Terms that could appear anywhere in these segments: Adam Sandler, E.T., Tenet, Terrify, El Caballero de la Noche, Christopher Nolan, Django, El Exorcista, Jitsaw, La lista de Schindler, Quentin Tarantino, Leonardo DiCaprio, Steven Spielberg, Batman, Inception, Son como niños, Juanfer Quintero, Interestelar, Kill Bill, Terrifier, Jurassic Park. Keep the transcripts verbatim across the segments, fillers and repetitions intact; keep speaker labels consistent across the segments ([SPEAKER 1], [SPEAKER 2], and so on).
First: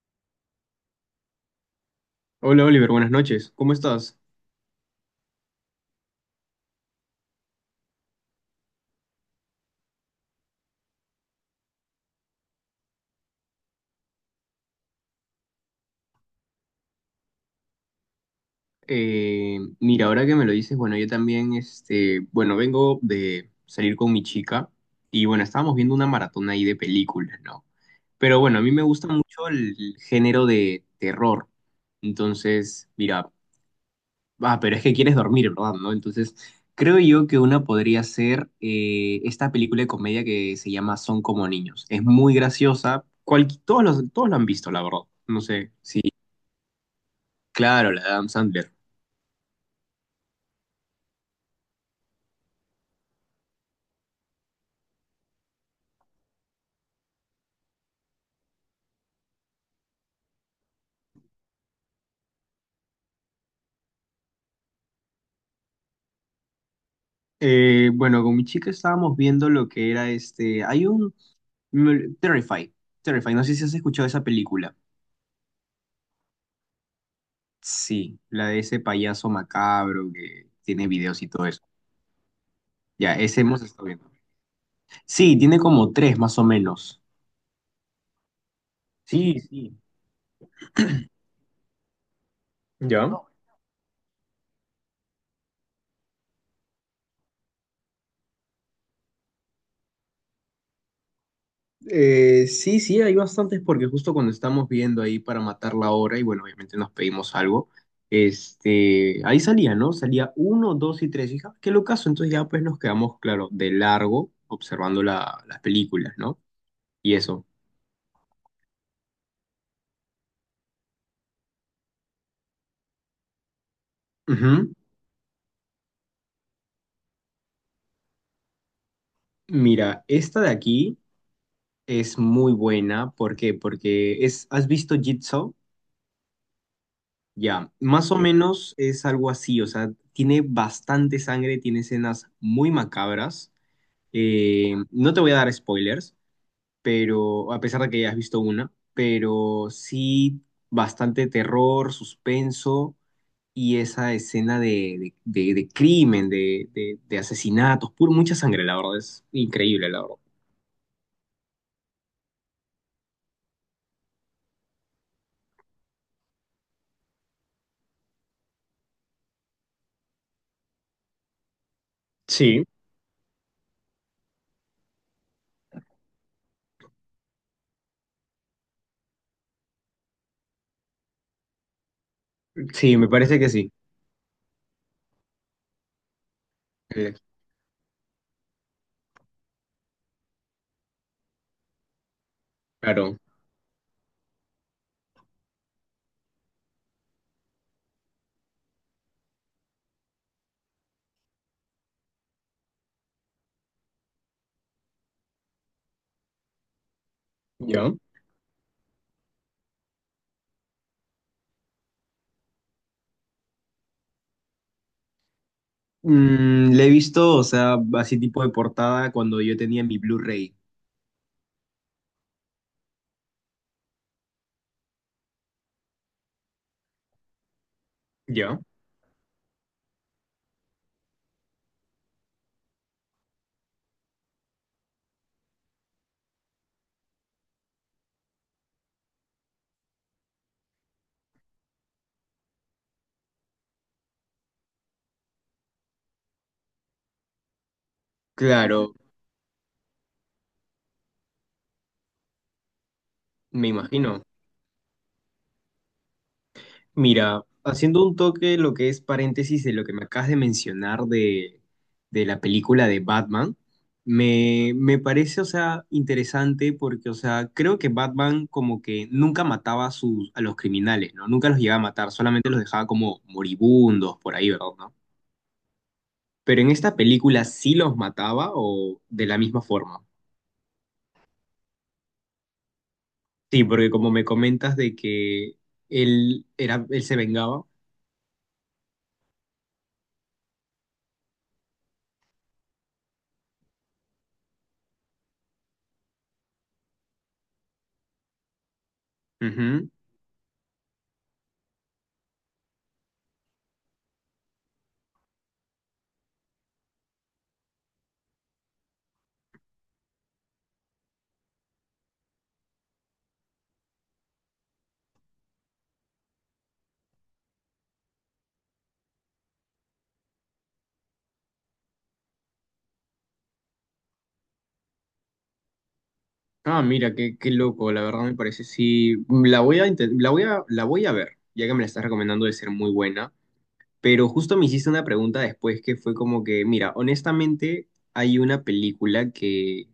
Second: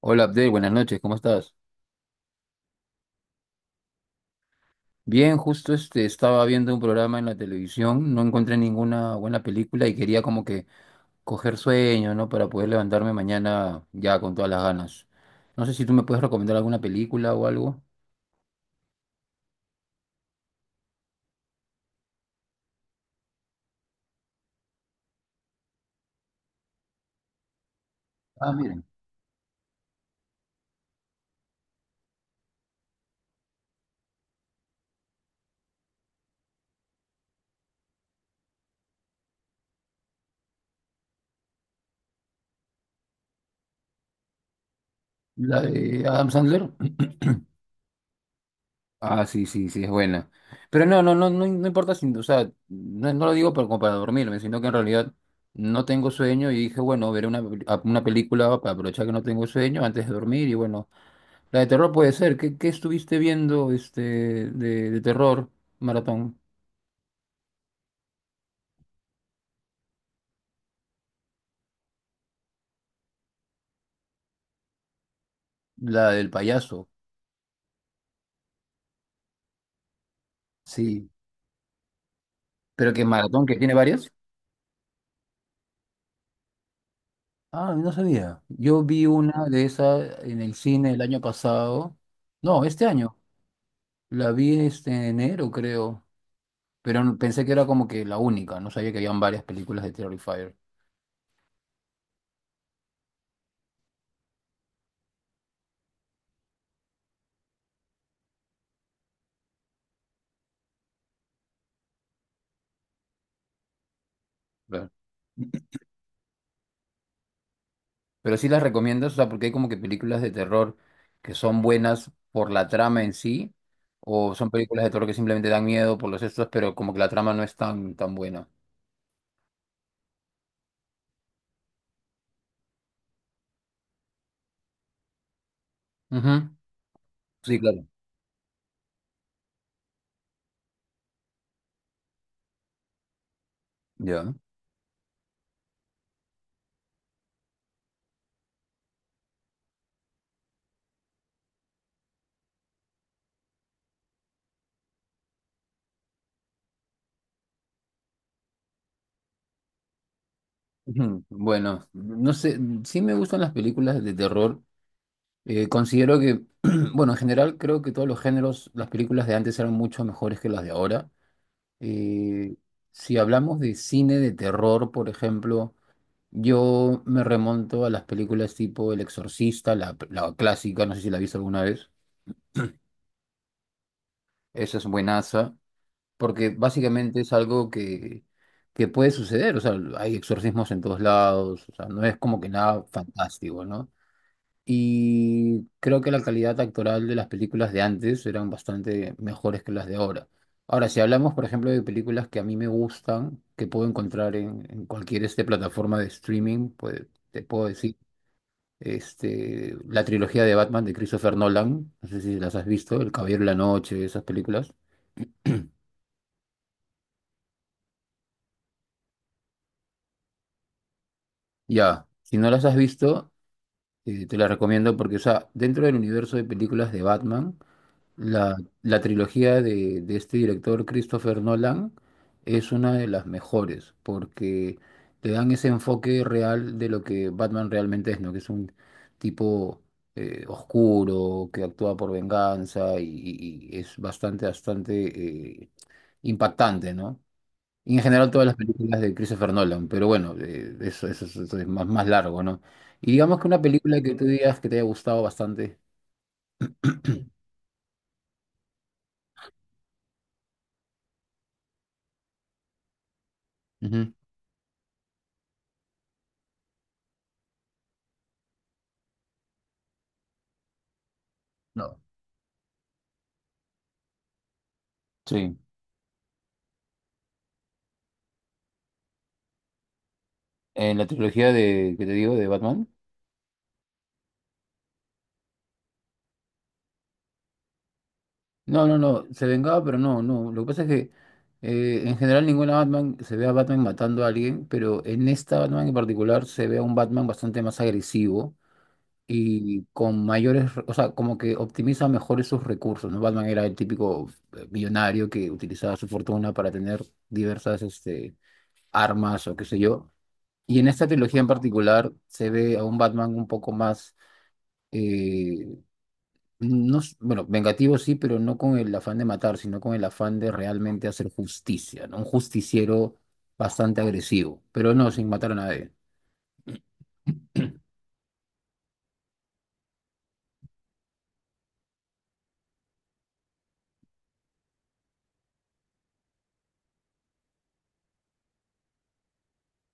[SPEAKER 1] Hola Abdel, buenas noches, ¿cómo estás?
[SPEAKER 2] Hola Oliver, buenas noches. ¿Cómo estás?
[SPEAKER 1] Bien, justo este estaba viendo un programa en la televisión, no encontré ninguna buena película y quería como que coger sueño, ¿no? Para poder levantarme mañana ya con todas las ganas. No sé si tú me puedes recomendar alguna película o algo.
[SPEAKER 2] Eh, mira, ahora que me lo dices, bueno, yo también, este, bueno, vengo de salir con mi chica y bueno, estábamos viendo una maratón ahí de películas, ¿no? Pero
[SPEAKER 1] Ah,
[SPEAKER 2] bueno, a mí me
[SPEAKER 1] miren,
[SPEAKER 2] gusta mucho el género de terror. Entonces, mira, ah, pero es que quieres dormir, ¿verdad? ¿No? Entonces, creo yo que una podría ser eh, esta película de comedia que se llama Son como niños. Es muy graciosa. Cual, todos los, todos lo han visto, la verdad. No
[SPEAKER 1] la
[SPEAKER 2] sé, sí,
[SPEAKER 1] de Adam Sandler.
[SPEAKER 2] claro, la de Adam Sandler.
[SPEAKER 1] Ah, sí, sí, sí, es buena. Pero no, no, no, no, no importa si, o sea, no, no lo digo para, como para dormirme, sino que en realidad no tengo sueño y dije, bueno, veré una, una película para aprovechar que no tengo sueño antes de dormir y bueno. La de terror puede ser. ¿Qué, qué estuviste viendo este, de, de terror, maratón?
[SPEAKER 2] Eh, bueno, con mi chica estábamos viendo lo que era este. Hay un. me- Terrify. Terrify. No sé si has escuchado esa película.
[SPEAKER 1] La del payaso,
[SPEAKER 2] Sí, la de ese payaso macabro que tiene
[SPEAKER 1] sí.
[SPEAKER 2] videos y todo eso.
[SPEAKER 1] ¿Pero que
[SPEAKER 2] Ya, ese
[SPEAKER 1] maratón, que
[SPEAKER 2] hemos
[SPEAKER 1] tiene
[SPEAKER 2] estado viendo.
[SPEAKER 1] varias?
[SPEAKER 2] Sí, tiene como tres más o menos.
[SPEAKER 1] Ah, no sabía. Yo vi
[SPEAKER 2] Sí,
[SPEAKER 1] una de
[SPEAKER 2] sí.
[SPEAKER 1] esas en el cine el año pasado. No, este año.
[SPEAKER 2] ¿Ya?
[SPEAKER 1] La vi este, en enero, creo. Pero no- pensé que era como que la única. No sabía que habían varias películas de Terrifier.
[SPEAKER 2] Eh, sí, sí, hay bastantes porque justo cuando estamos viendo ahí para matar la hora y bueno, obviamente nos pedimos algo, este, ahí salía, ¿no? Salía uno, dos y tres, hija, qué locazo, entonces ya pues nos quedamos, claro, de largo
[SPEAKER 1] Claro.
[SPEAKER 2] observando la- las películas, ¿no? Y eso.
[SPEAKER 1] Pero sí las recomiendas, o sea, porque hay como que películas de terror que son buenas por la trama en sí, o son
[SPEAKER 2] Ujú.
[SPEAKER 1] películas de terror que simplemente dan miedo por los estos, pero como que la trama no es tan, tan buena.
[SPEAKER 2] Mira, esta de aquí es muy buena, ¿por qué? Porque es, ¿has visto Jitsaw?
[SPEAKER 1] Ujú. Sí,
[SPEAKER 2] Ya,
[SPEAKER 1] claro.
[SPEAKER 2] más o menos es algo así, o sea, tiene bastante sangre, tiene escenas muy macabras.
[SPEAKER 1] Ya.
[SPEAKER 2] Eh, no te voy a dar spoilers, pero a pesar de que ya has visto una, pero sí bastante terror, suspenso y esa escena de, de- de- de crimen, de, de- de asesinatos, puro, mucha sangre, la verdad, es increíble, la verdad.
[SPEAKER 1] Ujú. Bueno, no sé, sí me gustan las películas de terror. Eh, considero que, bueno, en general creo que todos los géneros, las películas de antes eran mucho mejores que las de ahora. Eh,
[SPEAKER 2] Sí,
[SPEAKER 1] si hablamos de cine de terror, por ejemplo. Yo me remonto a las películas tipo El Exorcista, la, la clásica, no sé si la viste alguna vez.
[SPEAKER 2] sí, me parece que sí.
[SPEAKER 1] Esa es buenaza, porque
[SPEAKER 2] Eh,
[SPEAKER 1] básicamente es algo que, que puede suceder. O sea, hay exorcismos en todos lados, o sea, no es como que nada
[SPEAKER 2] claro,
[SPEAKER 1] fantástico, ¿no? Y creo que la calidad actoral de las películas de antes eran bastante mejores que las de ahora. Ahora, si hablamos, por ejemplo, de películas que a mí me gustan, que puedo encontrar en, en cualquier este plataforma de streaming, pues te puedo decir.
[SPEAKER 2] yo.
[SPEAKER 1] Este, la trilogía de Batman de Christopher Nolan, no sé si las has visto, El Caballero de la Noche, esas películas.
[SPEAKER 2] Mm, le he visto, o sea, así tipo de portada cuando yo tenía mi Blu-ray.
[SPEAKER 1] Ya, si no las has visto, eh, te las recomiendo porque, o sea, dentro del universo de películas de Batman, la,
[SPEAKER 2] Yo.
[SPEAKER 1] la trilogía de, de este director Christopher Nolan es una de las mejores porque te dan ese enfoque real de lo que Batman realmente es, ¿no? Que es un tipo eh, oscuro, que actúa por venganza y, y- y es bastante, bastante... eh, impactante, ¿no? Y en general todas las
[SPEAKER 2] Claro,
[SPEAKER 1] películas de Christopher Nolan, pero bueno, eh, eso, eso, eso eso es más, más largo, ¿no? Y digamos que una
[SPEAKER 2] me
[SPEAKER 1] película que
[SPEAKER 2] imagino.
[SPEAKER 1] tú digas que te haya gustado bastante.
[SPEAKER 2] Mira, haciendo un toque lo que es paréntesis de lo que me acabas de mencionar de, de la película de Batman,
[SPEAKER 1] Ujú.
[SPEAKER 2] me, me parece, o sea, interesante porque, o sea, creo que Batman como que nunca mataba a, sus, a los criminales, ¿no? Nunca los llegaba a
[SPEAKER 1] No.
[SPEAKER 2] matar, solamente los dejaba como moribundos por ahí, ¿verdad? ¿No?
[SPEAKER 1] Sí.
[SPEAKER 2] Pero en esta película sí los mataba o de la misma forma.
[SPEAKER 1] En la trilogía de, que te digo, de Batman.
[SPEAKER 2] Sí, porque como me comentas de que él, era, él se vengaba.
[SPEAKER 1] No, no, no, se vengaba, pero no, no. Lo que pasa es que eh, en general ninguna Batman se ve a Batman matando a alguien, pero en esta Batman en particular se ve a un Batman bastante más agresivo y
[SPEAKER 2] Ujú.
[SPEAKER 1] con mayores, o sea, como que optimiza mejor esos recursos, ¿no? Batman era el típico eh, millonario que utilizaba su fortuna para tener diversas este, armas o qué sé yo. Y en esta trilogía en particular se ve a un Batman un poco más, eh, no, s- bueno, vengativo sí, pero no con el afán de matar, sino con el afán de realmente hacer justicia, ¿no? Un justiciero bastante agresivo, pero no sin matar a nadie.
[SPEAKER 2] Ah, mira, qué, qué loco, la verdad me parece. Sí, mm, la voy a, inten- la voy a, la voy a ver, ya que me la estás recomendando de ser muy buena. Pero justo me hiciste una pregunta después que fue como que, mira, honestamente hay una película que,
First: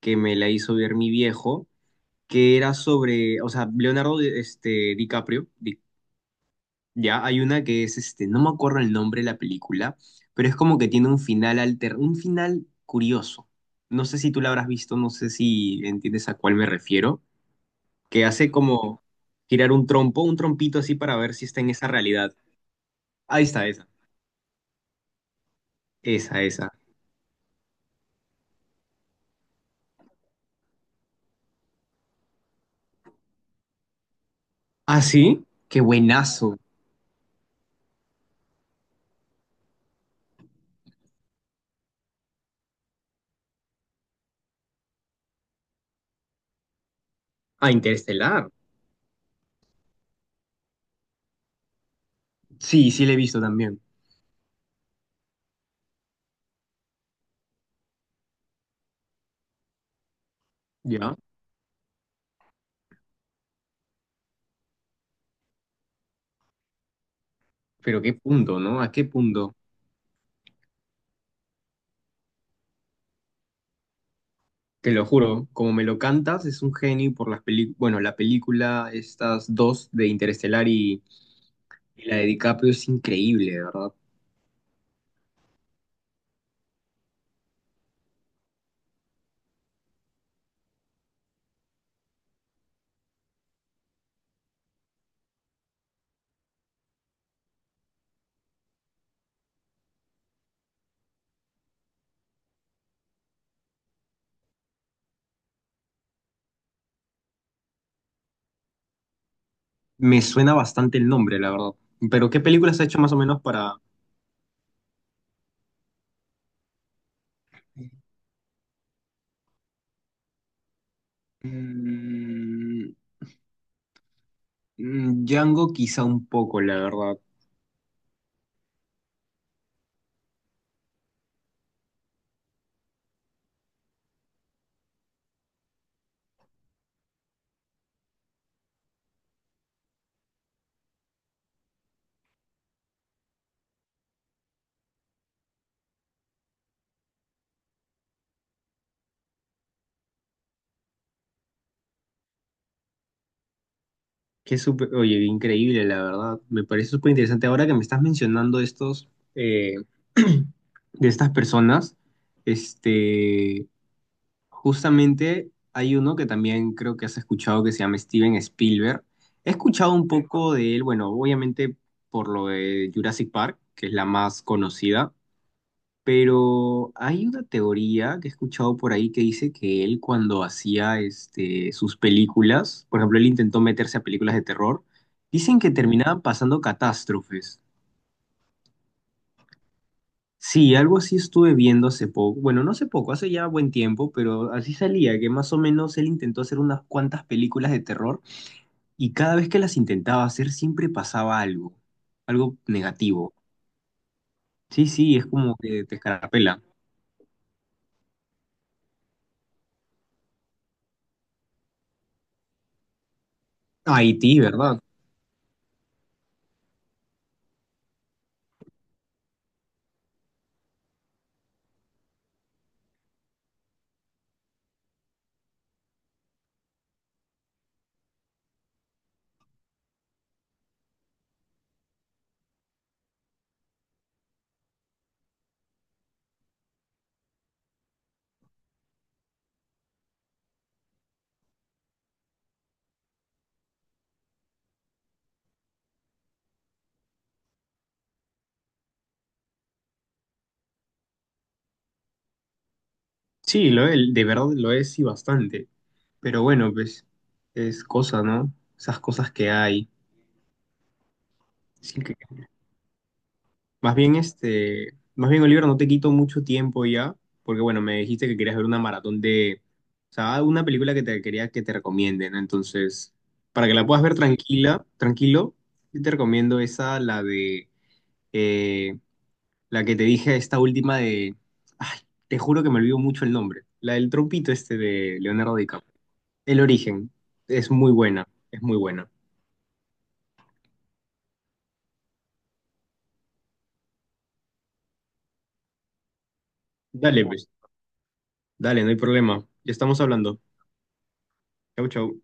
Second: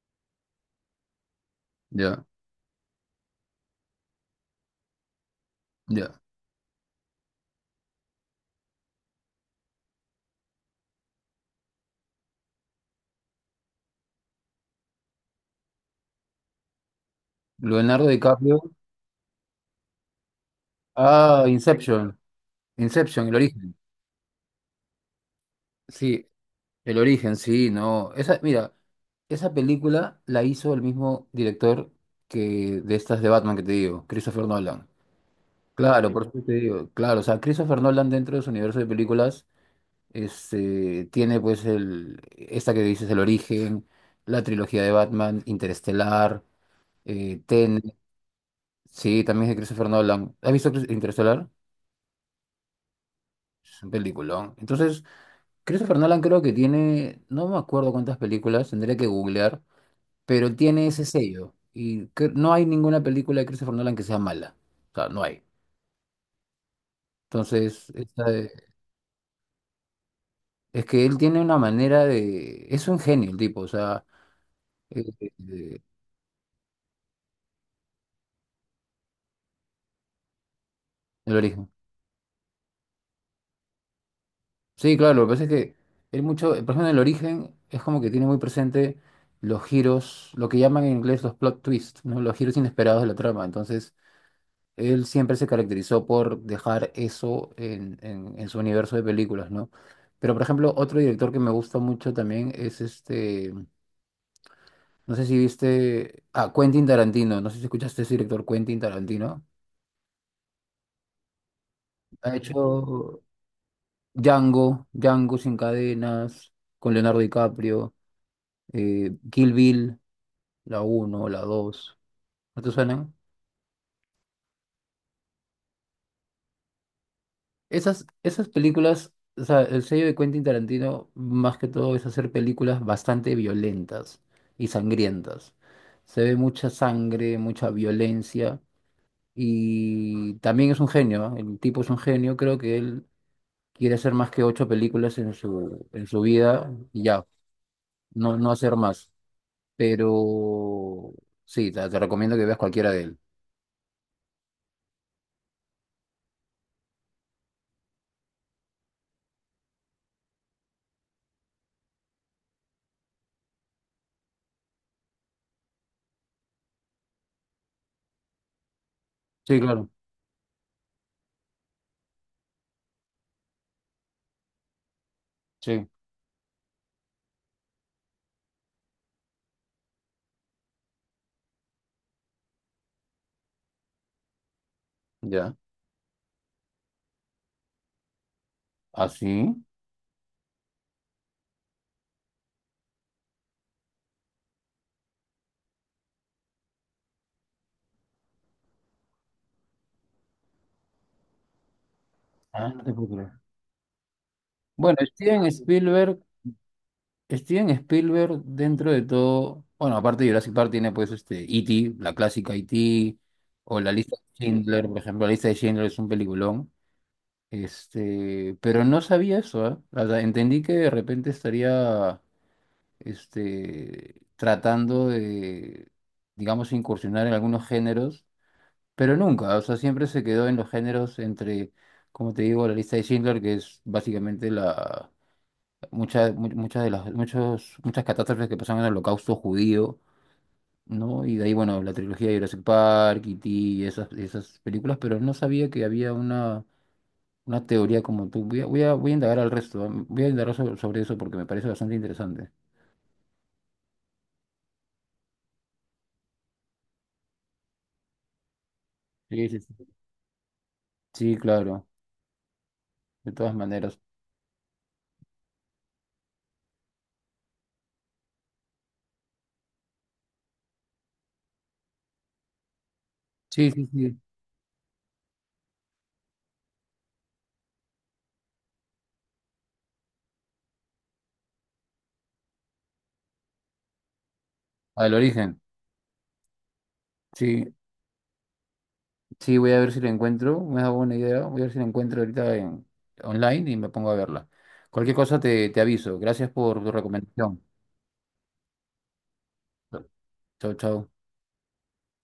[SPEAKER 2] que me la hizo ver mi viejo,
[SPEAKER 1] Ya,
[SPEAKER 2] que era sobre, o sea, Leonardo este, DiCaprio, Di-
[SPEAKER 1] ya.
[SPEAKER 2] ya, hay una que es, este, no me acuerdo el nombre de la película, pero es como que tiene un final alter, un final curioso. No sé si tú la habrás visto, no sé si entiendes a cuál me refiero
[SPEAKER 1] Leonardo
[SPEAKER 2] que hace
[SPEAKER 1] DiCaprio.
[SPEAKER 2] como girar un trompo, un trompito así para ver si
[SPEAKER 1] Ah,
[SPEAKER 2] está en esa
[SPEAKER 1] Inception.
[SPEAKER 2] realidad.
[SPEAKER 1] Inception, el
[SPEAKER 2] Ahí está
[SPEAKER 1] origen.
[SPEAKER 2] esa,
[SPEAKER 1] Sí,
[SPEAKER 2] esa, esa.
[SPEAKER 1] el origen, sí, no. Esa, mira, esa película la hizo el mismo director que de estas de Batman que te digo, Christopher Nolan.
[SPEAKER 2] Ah, sí, qué
[SPEAKER 1] Claro, por Ujú. Eso te
[SPEAKER 2] buenazo.
[SPEAKER 1] digo, claro, o sea, Christopher Nolan dentro de su universo de películas este, tiene pues el, esta que dices, el origen, la trilogía de Batman, Interestelar, eh,
[SPEAKER 2] Ah,
[SPEAKER 1] Tenet,
[SPEAKER 2] Interestelar.
[SPEAKER 1] sí, también es de Christopher Nolan. ¿Has visto Chris- Interestelar?
[SPEAKER 2] Sí, sí, le he visto también.
[SPEAKER 1] Es un peliculón. Entonces, Christopher Nolan creo que tiene, no me acuerdo cuántas películas, tendría que googlear, pero tiene ese
[SPEAKER 2] Ya,
[SPEAKER 1] sello. Y cre- no hay ninguna película de Christopher Nolan que sea mala. O sea, no hay. Entonces,
[SPEAKER 2] pero qué
[SPEAKER 1] esta de-
[SPEAKER 2] punto, ¿no? ¿A qué punto?
[SPEAKER 1] es que él tiene una manera de... Es un genio el tipo, o sea,
[SPEAKER 2] Te
[SPEAKER 1] eh,
[SPEAKER 2] lo
[SPEAKER 1] eh,
[SPEAKER 2] juro, como
[SPEAKER 1] eh,
[SPEAKER 2] me lo cantas, es un genio por las películas. Bueno, la película, estas dos de Interestelar y,
[SPEAKER 1] el origen.
[SPEAKER 2] y la de DiCaprio es increíble, de verdad.
[SPEAKER 1] Sí, claro, lo que pasa es que él mucho, por ejemplo, en el origen es como que tiene muy presente los giros, lo que llaman en inglés los plot twists, ¿no? Los giros inesperados de la trama. Entonces... Él siempre se caracterizó por dejar eso en, en- en su universo de películas, ¿no? Pero, por ejemplo, otro director que me gusta mucho también es este, no sé si viste, ah, Quentin Tarantino, no sé si escuchaste ese director Quentin Tarantino.
[SPEAKER 2] Me suena bastante el nombre, la verdad. Pero
[SPEAKER 1] Ha
[SPEAKER 2] ¿qué películas ha hecho más o
[SPEAKER 1] hecho
[SPEAKER 2] menos para,
[SPEAKER 1] Django, Django sin cadenas, con Leonardo DiCaprio, eh, Kill Bill, la uno, la dos, ¿no te
[SPEAKER 2] mm,
[SPEAKER 1] suenan?
[SPEAKER 2] mm, Django quizá un poco, la verdad.
[SPEAKER 1] Esas, esas películas, o sea, el sello de Quentin Tarantino más que todo es hacer películas bastante violentas y sangrientas. Se ve mucha sangre, mucha violencia y también es un genio, ¿ah? El tipo es un genio, creo que él quiere hacer más que ocho películas en su, en su vida y ya, no, no hacer más. Pero sí, te, te recomiendo que veas cualquiera de él.
[SPEAKER 2] Que súper, oye, increíble, la verdad. Me parece súper interesante. Ahora que me estás mencionando estos, eh, de estas personas, este, justamente hay uno que también creo que has escuchado que se llama Steven Spielberg. He
[SPEAKER 1] Sí, claro,
[SPEAKER 2] escuchado un poco de él, bueno, obviamente por lo de Jurassic Park, que es la más conocida.
[SPEAKER 1] sí,
[SPEAKER 2] Pero hay una teoría que he escuchado por ahí que dice que él cuando hacía este, sus películas, por ejemplo, él intentó meterse a películas de terror,
[SPEAKER 1] ya.
[SPEAKER 2] dicen que terminaban pasando catástrofes.
[SPEAKER 1] ¿Así? ¿Ah, sí?
[SPEAKER 2] Sí, algo así estuve viendo hace poco, bueno, no hace poco, hace ya buen tiempo, pero así salía, que más o menos él intentó hacer unas cuantas películas de terror y cada vez que las intentaba hacer siempre pasaba algo, algo
[SPEAKER 1] Ah, no te puedo creer.
[SPEAKER 2] negativo. Sí,
[SPEAKER 1] Bueno,
[SPEAKER 2] sí, es
[SPEAKER 1] Steven
[SPEAKER 2] como que te
[SPEAKER 1] Spielberg
[SPEAKER 2] escarapela.
[SPEAKER 1] Steven Spielberg, dentro de todo, bueno, aparte de Jurassic Park, tiene pues este E T, la clásica E T, o la lista
[SPEAKER 2] Haití,
[SPEAKER 1] de
[SPEAKER 2] ¿verdad?
[SPEAKER 1] Schindler, por ejemplo, la lista de Schindler es un peliculón. Este, pero no sabía eso, ¿eh? O sea, entendí que de repente estaría este, tratando de, digamos, incursionar en algunos géneros, pero nunca, o sea, siempre se quedó en los géneros entre, como te digo, la lista de Schindler, que es básicamente la muchas, mu- muchas de las, muchos, muchas catástrofes que pasaron en el holocausto judío, ¿no? Y de ahí, bueno, la trilogía de Jurassic Park, E T y esas, esas películas, pero no sabía que había una, una teoría como tú. Voy a, voy a, voy a indagar al resto, ¿ah? Voy a indagar sobre, sobre eso porque me parece bastante interesante.
[SPEAKER 2] Sí, lo es, de verdad lo es y bastante. Pero bueno, pues es cosa, ¿no? Esas cosas
[SPEAKER 1] Sí,
[SPEAKER 2] que
[SPEAKER 1] sí, sí.
[SPEAKER 2] hay.
[SPEAKER 1] Sí, claro,
[SPEAKER 2] Así que,
[SPEAKER 1] de todas
[SPEAKER 2] más
[SPEAKER 1] maneras.
[SPEAKER 2] bien, este, más bien, Oliver, no te quito mucho tiempo ya, porque bueno, me dijiste que querías ver una maratón de, o sea, una película que te quería que te recomiende, ¿no? Entonces, para
[SPEAKER 1] Sí,
[SPEAKER 2] que la
[SPEAKER 1] sí,
[SPEAKER 2] puedas ver
[SPEAKER 1] sí.
[SPEAKER 2] tranquila, tranquilo, yo te recomiendo esa, la de, eh, la que te dije, esta última de, ay, te juro que me olvido mucho el nombre, la del trompito este
[SPEAKER 1] Al
[SPEAKER 2] de Leonardo
[SPEAKER 1] origen.
[SPEAKER 2] DiCaprio. El origen
[SPEAKER 1] Sí,
[SPEAKER 2] es muy buena, es muy buena.
[SPEAKER 1] sí, voy a ver si la encuentro. Me da buena idea. Voy a ver si la encuentro ahorita en, online y me pongo a verla. Cualquier cosa te, te aviso. Gracias por tu
[SPEAKER 2] Dale, pues,
[SPEAKER 1] recomendación.
[SPEAKER 2] dale, no hay problema. Ya estamos hablando.
[SPEAKER 1] Chau, chau.
[SPEAKER 2] Chau, chau.